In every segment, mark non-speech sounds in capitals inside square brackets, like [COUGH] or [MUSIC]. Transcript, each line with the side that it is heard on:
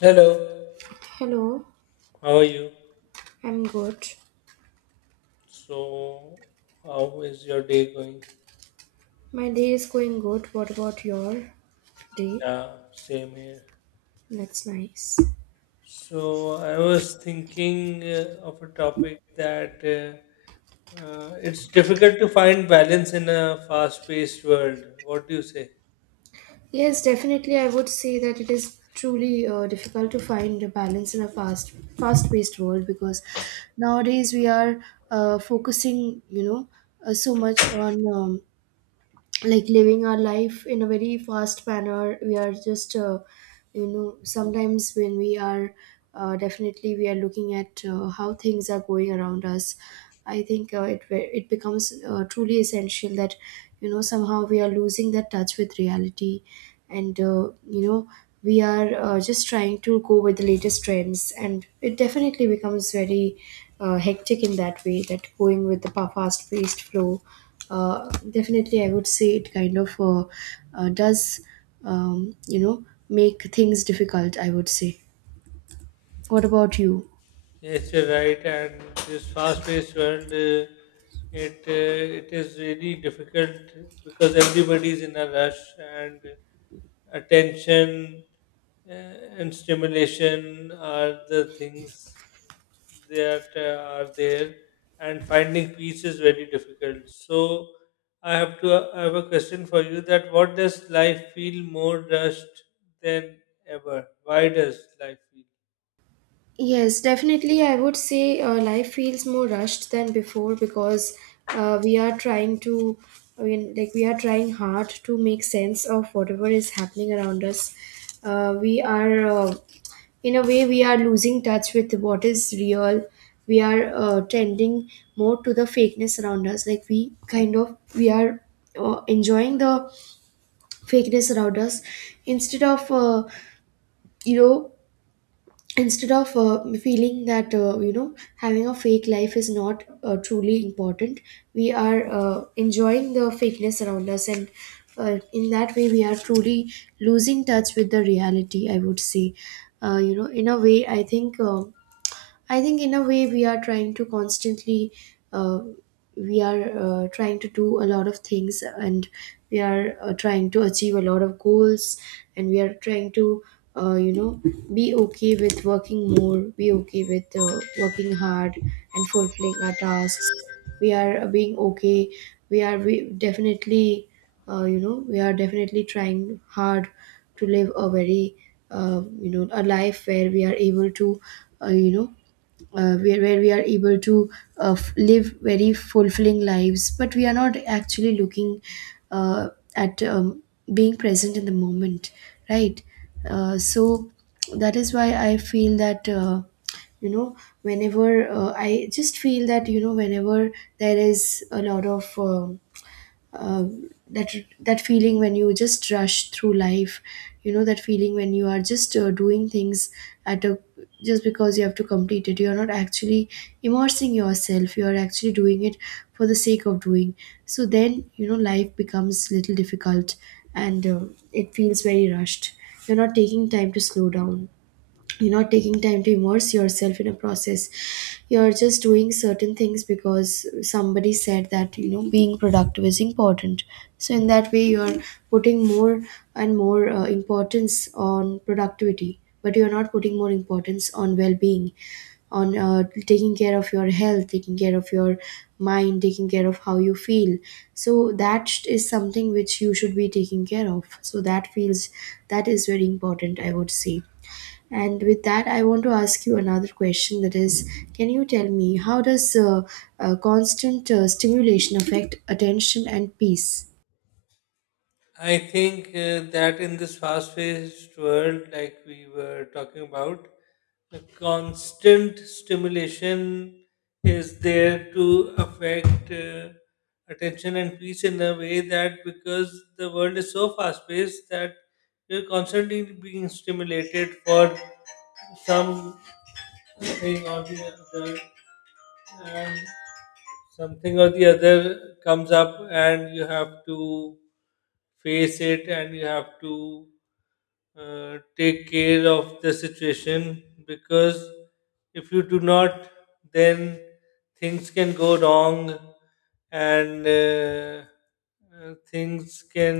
left: Hello,
right: Hello,
left: how are you?
right: I'm good.
left: So, how is your day going?
right: My day is going good. What about your day?
left: Yeah, same here.
right: That's nice.
left: So, I was thinking of a topic that it's difficult to find balance in a fast-paced world. What do you say?
right: Yes, definitely. I would say that it is truly difficult to find a balance in a fast-paced world because nowadays we are focusing, so much on like living our life in a very fast manner. We are just sometimes when we are definitely we are looking at how things are going around us. I think it becomes truly essential that somehow we are losing that touch with reality, and you know we are just trying to go with the latest trends, and it definitely becomes very hectic in that way, that going with the fast paced flow. uh, definitely I would say it kind of does make things difficult, I would say. What about you?
left: Yes, you're right. And this fast-paced world, it it is really difficult because everybody is in a rush and attention uh, and stimulation are the things that are there, and finding peace is very difficult. So I have a question for you. That what does life feel more rushed than ever? Why does life feel?
right: Yes, definitely. I would say life feels more rushed than before because we are trying to, I mean, like we are trying hard to make sense of whatever is happening around us. We are, in a way, we are losing touch with what is real. We are tending more to the fakeness around us. Like we kind of, we are enjoying the fakeness around us instead of you know instead of feeling that having a fake life is not truly important. We are enjoying the fakeness around us, and in that way we are truly losing touch with the reality, I would say. In a way I think I think in a way we are trying to constantly, uh, we are trying to do a lot of things, and we are trying to achieve a lot of goals, and we are trying to, uh, you know, be okay with working more, be okay with working hard and fulfilling our tasks. We are being okay. We definitely, we are definitely trying hard to live a very, a life where we are able to, uh, you know, where we are able to live very fulfilling lives, but we are not actually looking uh, at being present in the moment, right? So that is why I feel that you know whenever I just feel that whenever there is a lot of uh, that that feeling when you just rush through life, that feeling when you are just doing things at a, just because you have to complete it, you are not actually immersing yourself, you are actually doing it for the sake of doing. So then life becomes little difficult, and it feels very rushed. You're not taking time to slow down, you're not taking time to immerse yourself in a process, you're just doing certain things because somebody said that being productive is important. So in that way you're putting more and more importance on productivity, but you're not putting more importance on well-being, on taking care of your health, taking care of your mind, taking care of how you feel. So is something which you should be taking care of, so that feels that is very important, I would say. And with that, I want to ask you another question, that is, can you tell me how does constant stimulation affect attention and peace?
left: I think that in this fast-paced world, like we were talking about, the constant stimulation is there to affect attention and peace in a way that because the world is so fast-paced that you're constantly being stimulated for some thing or the other and something or the other comes up and you have to face it and you have to take care of the situation because if you do not then things can go wrong and things can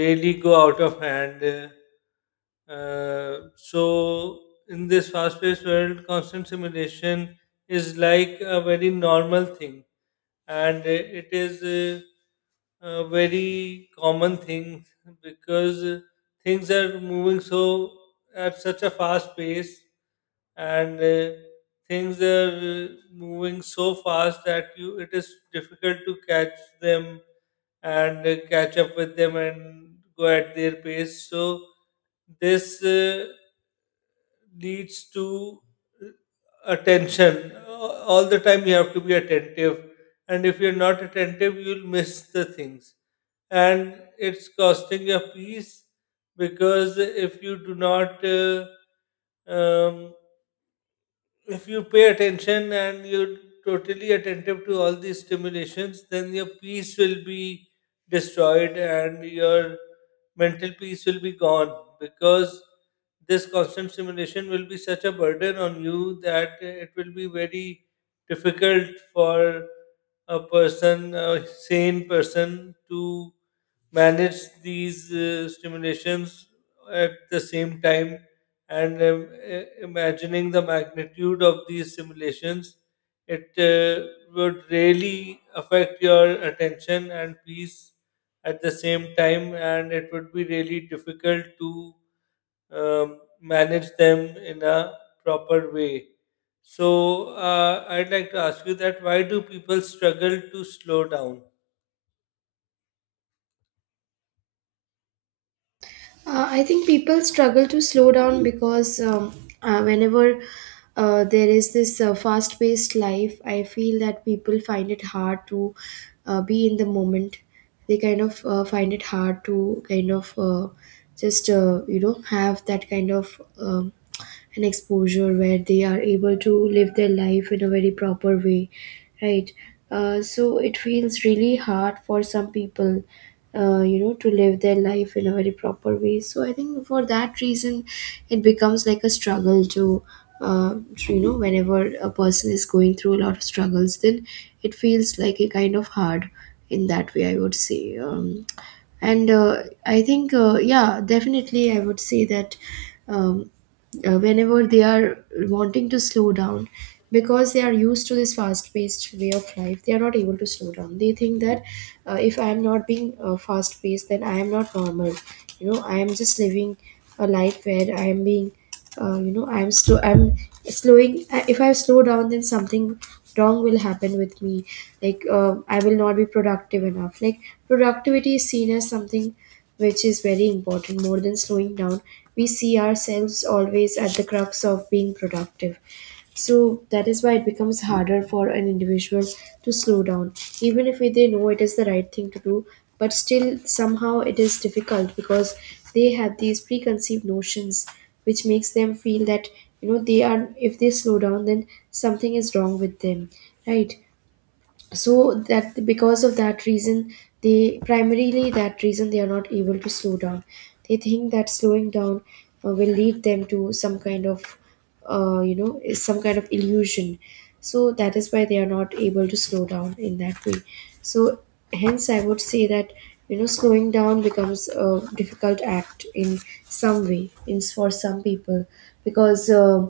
left: really go out of hand, so in this fast-paced world constant simulation is like a very normal thing, and it is a very common thing because things are moving so at such a fast pace, and things are moving so fast that you it is difficult to catch them and catch up with them and go at their pace. So this leads to uh, attention. All the time you have to be attentive, and if you're not attentive, you'll miss the things. And it's costing your peace because if you do not um, if you pay attention and you're totally attentive to all these stimulations, then your peace will be destroyed and your mental peace will be gone because this constant stimulation will be such a burden on you that it will be very difficult for a person, a sane person, to manage these stimulations at the same time. And imagining the magnitude of these simulations, it would really affect your attention and peace at the same time, and it would be really difficult to manage them in a proper way. So I'd like to ask you that why do people struggle to slow down?
right: I think people struggle to slow down because whenever there is this fast paced life, I feel that people find it hard to be in the moment. They kind of find it hard to kind of just, have that kind of. And exposure where they are able to live their life in a very proper way, right? So it feels really hard for some people, to live their life in a very proper way. So I think for that reason it becomes like a struggle to, whenever a person is going through a lot of struggles, then it feels like a kind of hard, in that way I would say. And I think yeah, definitely I would say that um, whenever they are wanting to slow down, because they are used to this fast paced way of life, they are not able to slow down. They think that if I am not being fast paced, then I am not normal. I am just living a life where I am being, I am slow, I'm slowing. If I slow down, then something wrong will happen with me, like I will not be productive enough. Like productivity is seen as something which is very important, more than slowing down. We see ourselves always at the crux of being productive. So that is why it becomes harder for an individual to slow down, even if they know it is the right thing to do. But still somehow it is difficult because they have these preconceived notions which makes them feel that they are, if they slow down, then something is wrong with them, right? So that, because of that reason, they primarily that reason they are not able to slow down. They think that slowing down will lead them to some kind of some kind of illusion. So that is why they are not able to slow down in that way. So hence I would say that slowing down becomes a difficult act in some way, in for some people, because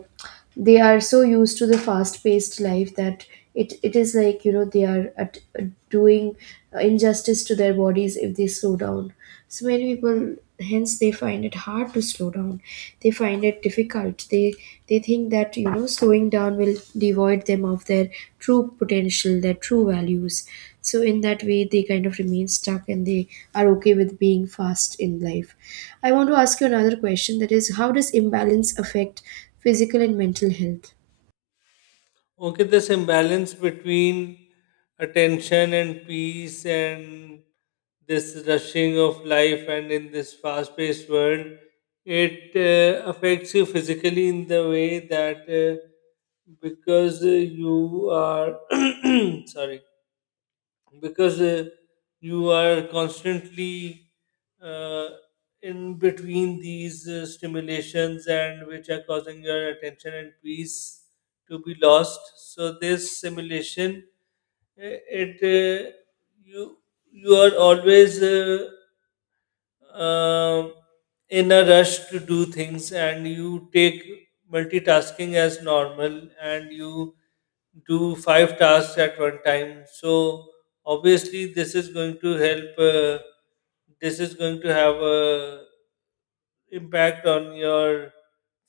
right: they are so used to the fast paced life that it is like they are at, doing injustice to their bodies if they slow down. So many people hence they find it hard to slow down, they find it difficult, they think that slowing down will devoid them of their true potential, their true values. So in that way they kind of remain stuck, and they are okay with being fast in life. I want to ask you another question, that is, how does imbalance affect physical and mental health?
left: Okay, this imbalance between attention and peace and this rushing of life and in this fast paced world, it affects you physically in the way that because you are [CLEARS THROAT] sorry, because you are constantly uh, in between these stimulations and which are causing your attention and peace to be lost. So this simulation, it you you are always um, in a rush to do things and you take multitasking as normal, and you do five tasks at one time. So obviously this is going to help this is going to have a impact on your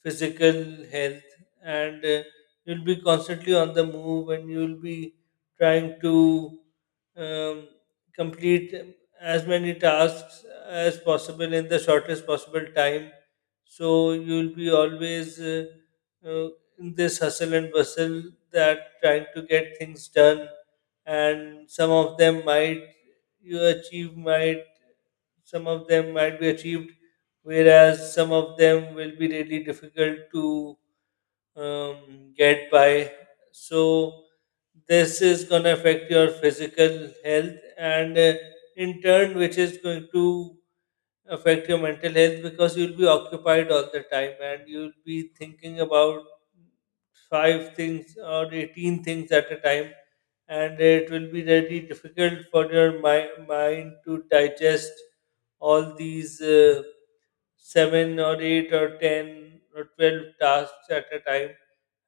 left: physical health. And you'll be constantly on the move, and you'll be trying to um, complete as many tasks as possible in the shortest possible time. So you'll be always uh, in this hustle and bustle, that trying to get things done, and you achieve might some of them might be achieved, whereas some of them will be really difficult to get by. So, this is going to affect your physical health, and in turn, which is going to affect your mental health because you'll be occupied all the time, and you'll be thinking about five things or 18 things at a time, and it will be really difficult for your mind to digest all these 7 or 8 or 10 or 12 tasks at a time,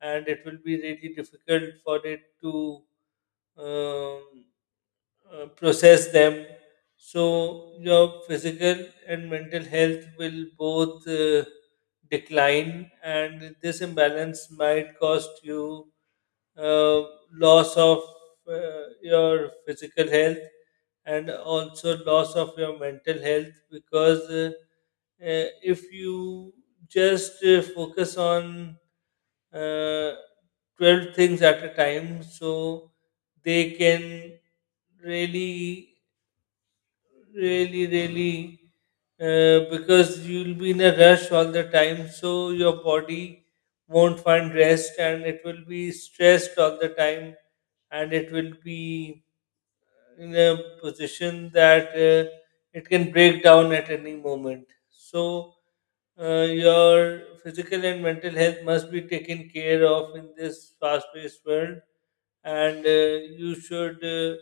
left: and it will be really difficult for it to um, process them. So your physical and mental health will both decline, and this imbalance might cost you uh, loss of your physical health and also loss of your mental health. Because if you just focus on uh, 12 things at a time, so they can really really because you'll be in a rush all the time, so your body won't find rest and it will be stressed all the time, and it will be in a position that it can break down at any moment. So your physical and mental health must be taken care of in this fast-paced world, and you should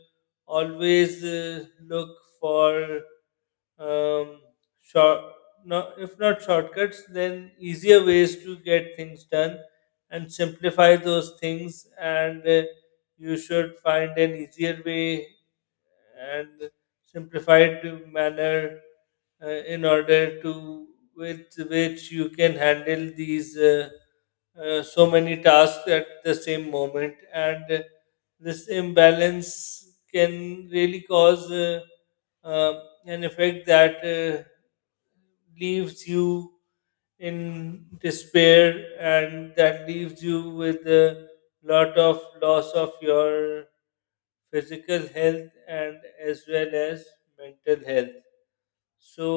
left: always look for um, short, no, if not shortcuts, then easier ways to get things done, and simplify those things. And you should find an easier way and simplified manner in order to with which you can handle these so many tasks at the same moment. And this imbalance can really cause uh, an effect that leaves you in despair, and that leaves you with a lot of loss of your physical health and as well as mental health. So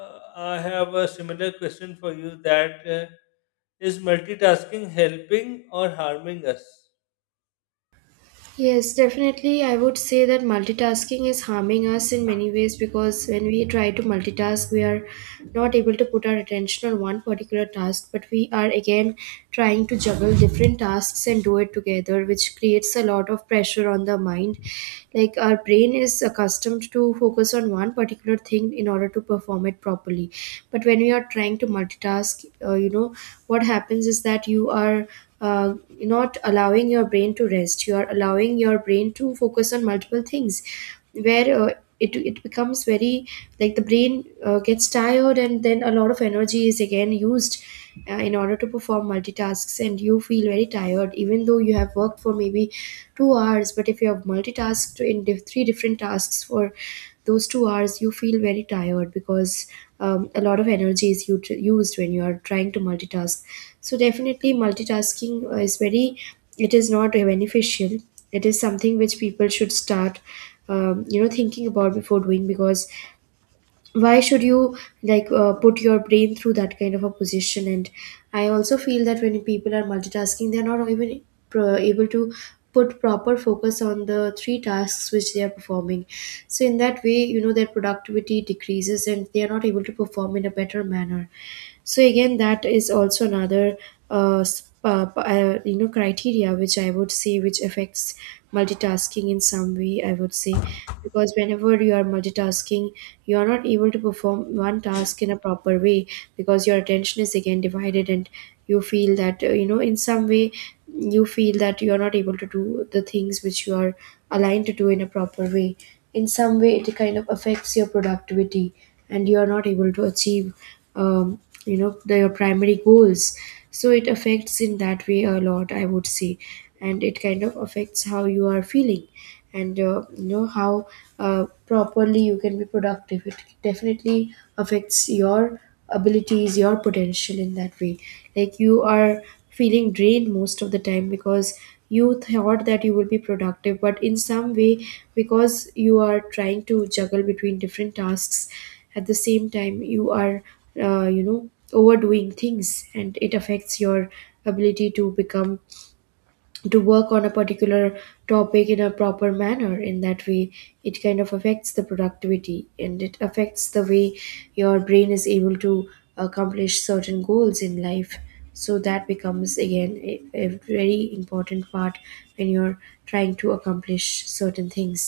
left: I have a similar question for you that is multitasking helping or harming us?
right: Yes, definitely. I would say that multitasking is harming us in many ways, because when we try to multitask, we are not able to put our attention on one particular task, but we are again trying to juggle different tasks and do it together, which creates a lot of pressure on the mind. Like our brain is accustomed to focus on one particular thing in order to perform it properly. But when we are trying to multitask, what happens is that you are uh, not allowing your brain to rest, you are allowing your brain to focus on multiple things, where it becomes very, like the brain gets tired, and then a lot of energy is again used in order to perform multitasks, and you feel very tired even though you have worked for maybe 2 hours, but if you have multitasked in three different tasks for those 2 hours, you feel very tired because a lot of energy is used when you are trying to multitask. So definitely multitasking is very, it is not beneficial. It is something which people should start thinking about before doing, because why should you like put your brain through that kind of a position. And I also feel that when people are multitasking, they're not even able to put proper focus on the three tasks which they are performing. So in that way their productivity decreases, and they are not able to perform in a better manner. So again, that is also another criteria, which I would say, which affects multitasking in some way, I would say. Because whenever you are multitasking, you are not able to perform one task in a proper way, because your attention is again divided, and you feel that, in some way, you feel that you are not able to do the things which you are aligned to do in a proper way. In some way it kind of affects your productivity, and you are not able to achieve their primary goals. So it affects in that way a lot, I would say. And it kind of affects how you are feeling, and how properly you can be productive. It definitely affects your abilities, your potential, in that way. Like you are feeling drained most of the time, because you thought that you will be Productive but in some way, because you are trying to juggle between different tasks at the same time, you are overdoing things, and it affects your ability to become to work on a particular topic in a proper manner. In that way it kind of affects the productivity, and it affects the way your brain is able to accomplish certain goals in life. So that becomes again a very important part when you're trying to accomplish certain things.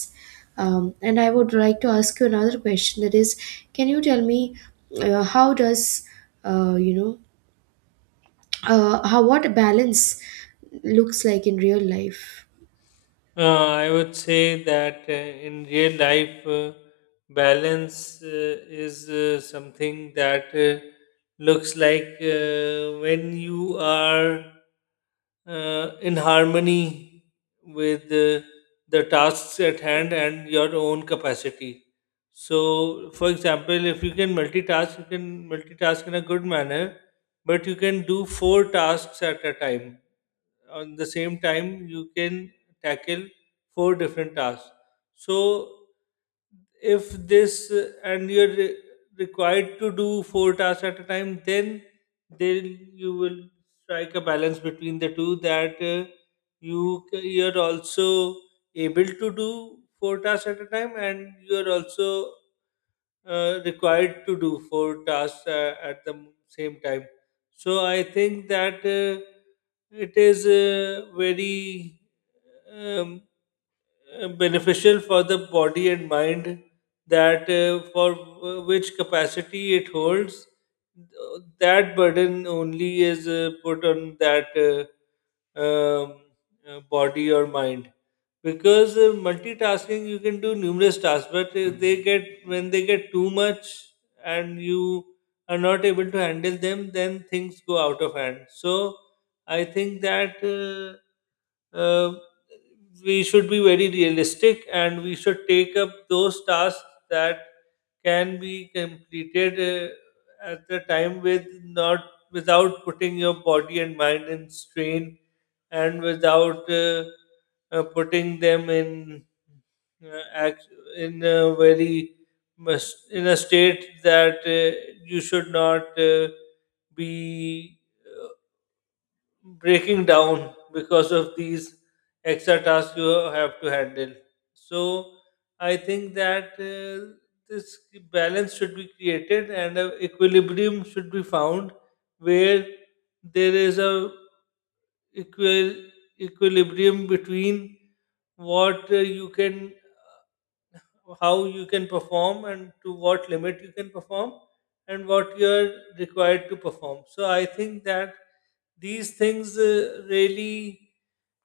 right: And I would like to ask you another question, that is, can you tell me how does, uh, you know how, what balance looks like in real life?
left: I would say that in real life, balance is something that looks like when you are in harmony with the tasks at hand and your own capacity. So, for example, if you can multitask, you can multitask in a good manner, but you can do four tasks at a time. On the same time you can tackle four different tasks. So if this and you're required to do four tasks at a time, then you will strike a balance between the two, that you you're also able to do four tasks at a time, and you're also required to do four tasks at the same time. So I think that it is very um, beneficial for the body and mind, that for which capacity it holds, that burden only is put on that body or mind. Because multitasking, you can do numerous tasks, but they get when they get too much and you are not able to handle them, then things go out of hand. So I think that uh, we should be very realistic, and we should take up those tasks that can be completed at the time with not without putting your body and mind in strain, and without putting them in uh, act- in a very in a state that you should not be breaking down because of these extra tasks you have to handle. So I think that this balance should be created and an equilibrium should be found where there is a equal equilibrium between what you can how you can perform, and to what limit you can perform, and what you're required to perform. So I think that these things really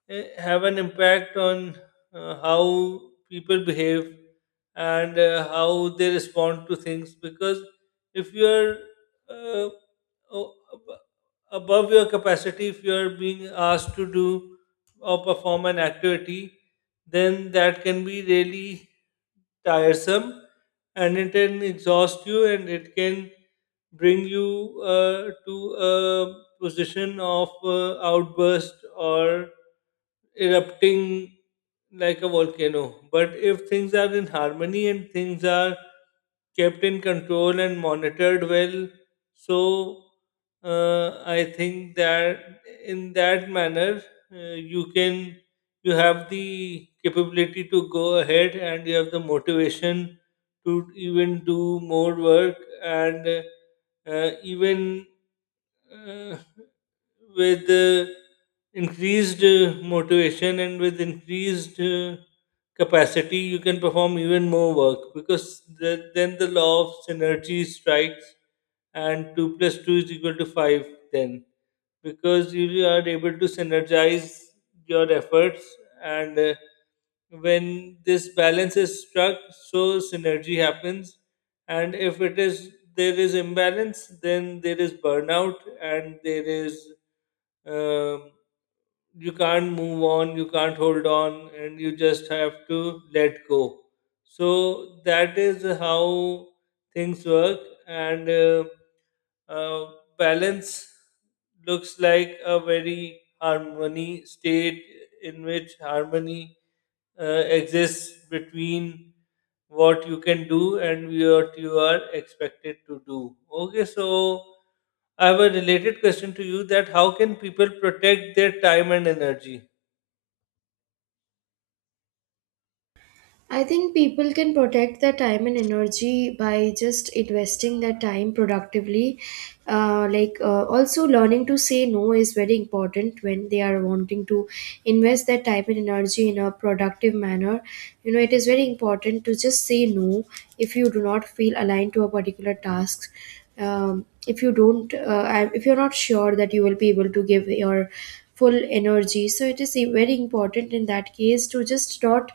left: have an impact on how people behave and how they respond to things, because if you're uh, o- ab- above your capacity, if you're being asked to do or perform an activity, then that can be really tiresome, and it can exhaust you, and it can bring you to a position of outburst or erupting like a volcano. But if things are in harmony and things are kept in control and monitored well, so I think that in that manner you can you have the capability to go ahead, and you have the motivation to even do more work, and even uh, with increased motivation and with increased capacity, you can perform even more work, because then the law of synergy strikes and 2 plus 2 is equal to 5. Then because you are able to synergize your efforts, and when this balance is struck, so synergy happens. And if it is there is imbalance, then there is burnout, and there is um, you can't move on, you can't hold on, and you just have to let go. So that is how things work, and uh, balance looks like a very harmony state in which harmony uh, exists between what you can do and what you are expected to do. Okay, so I have a related question to you that how can people protect their time and energy?
right: I think people can protect their time and energy by just investing their time productively. Like, also learning to say no is very important when they are wanting to invest their time and energy in a productive manner. You know, it is very important to just say no if you do not feel aligned to a particular task. If you don't, if you're not sure that you will be able to give your full energy, so it is very important in that case to just not,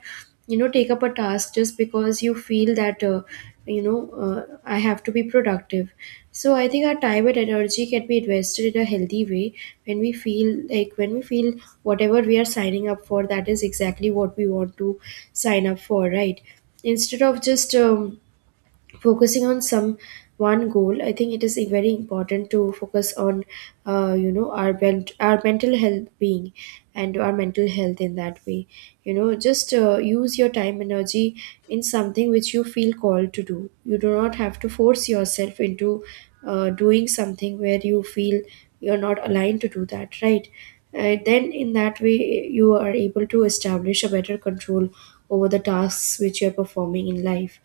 right: you know, take up a task just because you feel that, you know I have to be productive. So I think our time and energy can be invested in a healthy way when we feel whatever we are signing up for, that is exactly what we want to sign up for, right? Instead of just focusing on some one goal, I think it is very important to focus on, our bent, our mental health being, and our mental health. In that way, you know, just use your time, energy in something which you feel called to do. You do not have to force yourself into doing something where you feel you're not aligned to do, that right? Then in that way you are able to establish a better control over the tasks which you're performing in life,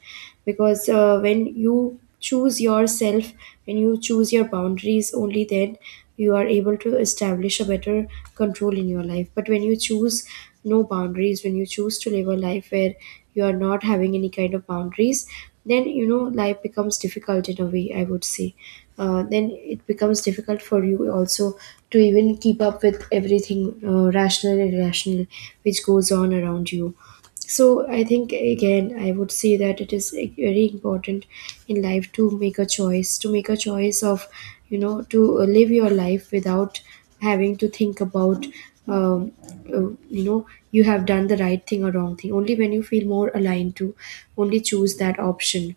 right: because when you choose yourself, when you choose your boundaries, only then you are able to establish a better control in your life. But when you choose no boundaries, when you choose to live a life where you are not having any kind of boundaries, then, you know, life becomes difficult in a way, I would say. Then it becomes difficult for you also to even keep up with everything, rational and irrational, which goes on around you. So I think, again, I would say that it is, like, very important in life to make a choice, to make a choice of, you know, to live your life without having to think about, um, you know, you have done the right thing or wrong thing. Only when you feel more aligned to, only choose that option.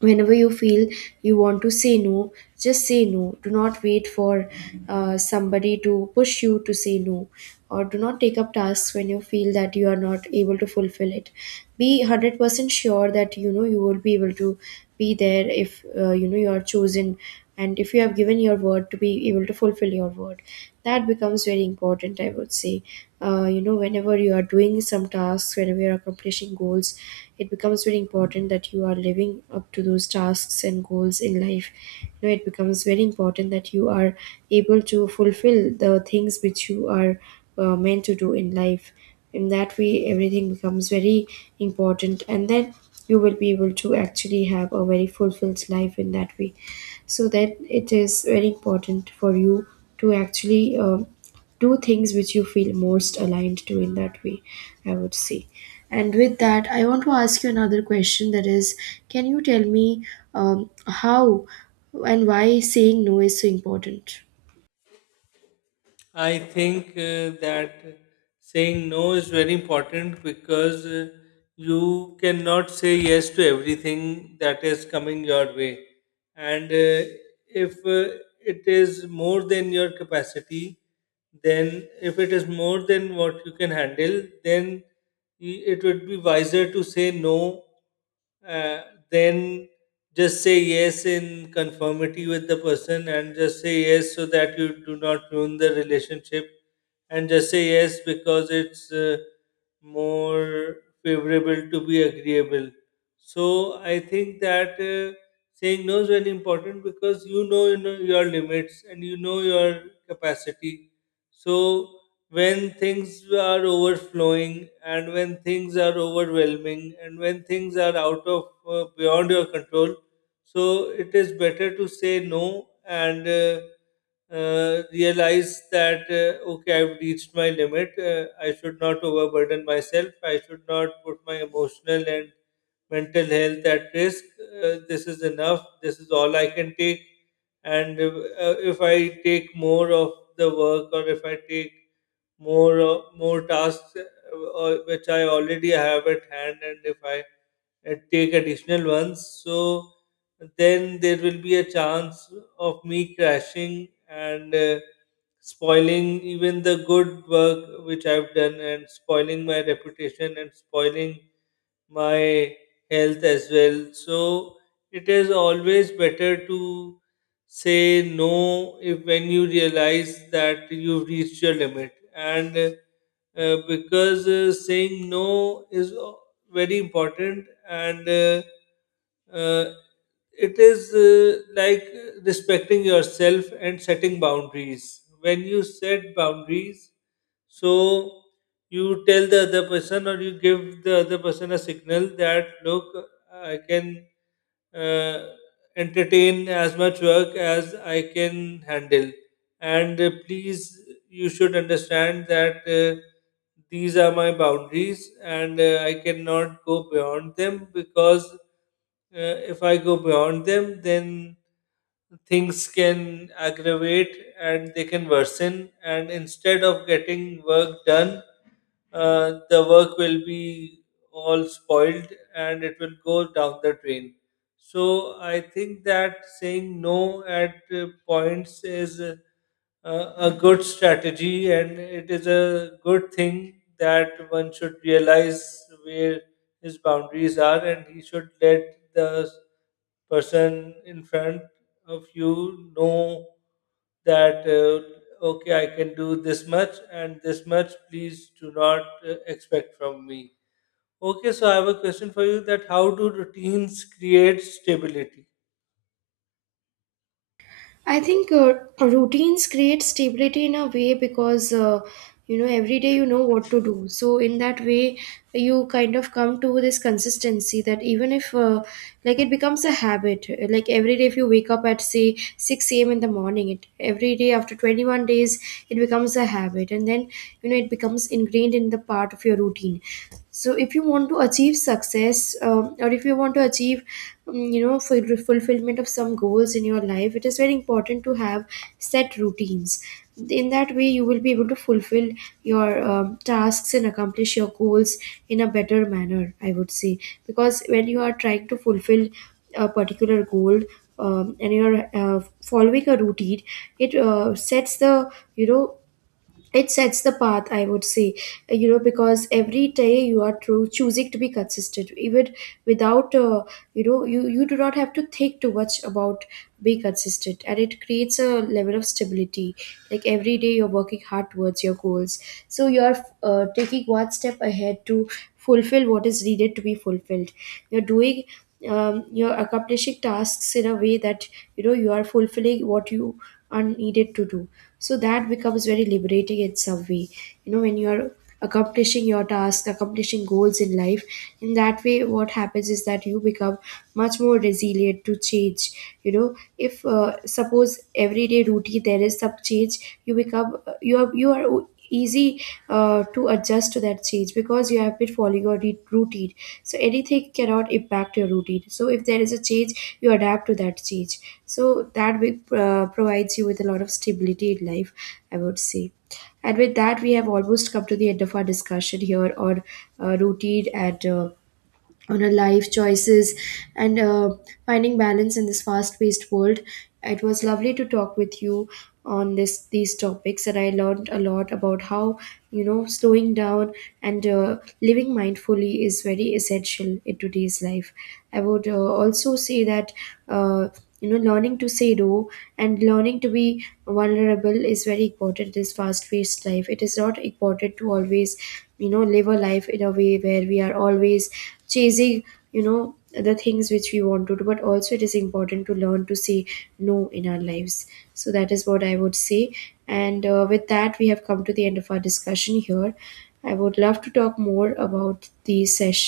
right: Whenever you feel you want to say no, just say no. Do not wait for somebody to push you to say no, or do not take up tasks when you feel that you are not able to fulfill it. Be 100% sure that you know you will be able to be there if, you know, you are chosen, and if you have given your word, to be able to fulfill your word. That becomes very important, I would say. You know, whenever you are doing some tasks, whenever you are accomplishing goals, it becomes very important that you are living up to those tasks and goals in life. You know, it becomes very important that you are able to fulfill the things which you are meant to do in life. In that way everything becomes very important, and then you will be able to actually have a very fulfilled life in that way. So that it is very important for you to actually do things which you feel most aligned to, in that way, I would say. And with that, I want to ask you another question, that is, can you tell me how and why saying no is so important?
left: I think that saying no is very important because you cannot say yes to everything that is coming your way. And if it is more than your capacity, then if it is more than what you can handle, then it would be wiser to say no uh, than just say yes in conformity with the person, and just say yes so that you do not ruin the relationship, and just say yes because it's more favorable to be agreeable. So I think that saying no is very important because you know your limits and you know your capacity. So when things are overflowing and when things are overwhelming and when things are out of beyond your control, so it is better to say no. And realize that, okay, I've reached my limit. I should not overburden myself. I should not put my emotional and mental health at risk. This is enough. This is all I can take. And if I take more of the work, or if I take more tasks or which I already have at hand, and if I and take additional ones. So then there will be a chance of me crashing and spoiling even the good work which I've done, and spoiling my reputation and spoiling my health as well. So it is always better to say no if when you realize that you've reached your limit. And because saying no is very important, and uh, it is like respecting yourself and setting boundaries. When you set boundaries, so you tell the other person, or you give the other person a signal that look, I can uh, entertain as much work as I can handle, and please, you should understand that these are my boundaries, and I cannot go beyond them, because if I go beyond them, then things can aggravate and they can worsen, and instead of getting work done, the work will be all spoiled, and it will go down the drain. So I think that saying no at points is a good strategy, and it is a good thing that one should realize where his boundaries are, and he should let the person in front of you know that okay, I can do this much and this much, please do not expect from me. Okay, so I have a question for you that how do routines create stability?
right: I think routines create stability in a way, because you know, every day you know what to do. So in that way, you kind of come to this consistency that, even if like, it becomes a habit. Like every day, if you wake up at say six a.m. in the morning, it every day after 21 days, it becomes a habit, and then you know it becomes ingrained in the part of your routine. So if you want to achieve success, or if you want to achieve, you know, fulfillment of some goals in your life, it is very important to have set routines. In that way you will be able to fulfill your tasks and accomplish your goals in a better manner, I would say. Because when you are trying to fulfill a particular goal, and you're following a routine, it sets the, you know, it sets the path, I would say. You know, because every day you are true, choosing to be consistent, even without, you do not have to think too much about being consistent, and it creates a level of stability. Like every day you're working hard towards your goals, so you're taking one step ahead to fulfill what is needed to be fulfilled. You're doing, you're accomplishing tasks in a way that, you know, you are fulfilling what you are needed to do. So that becomes very liberating in some way. You know, when you are accomplishing your task, accomplishing goals in life, in that way what happens is that you become much more resilient to change. You know, if suppose everyday routine there is some change, you become you are easy to adjust to that change, because you have been following your routine. So anything cannot impact your routine, so if there is a change you adapt to that change. So that will, provides you with a lot of stability in life, I would say. And with that, we have almost come to the end of our discussion here on routine and on her life choices and finding balance in this fast-paced world. It was lovely to talk with you on this these topics, and I learned a lot about how, you know, slowing down and living mindfully is very essential in today's life. I would also say that. Uh, you know, learning to say no and learning to be vulnerable is very important in this fast-paced life. It is not important to always, you know, live a life in a way where we are always chasing, you know, the things which we want to do, but also it is important to learn to say no in our lives. So that is what I would say. And with that, we have come to the end of our discussion here. I would love to talk more about the sesh,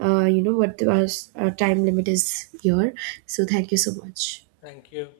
right: what the, our time limit is here. So thank you so much.
left: Thank you.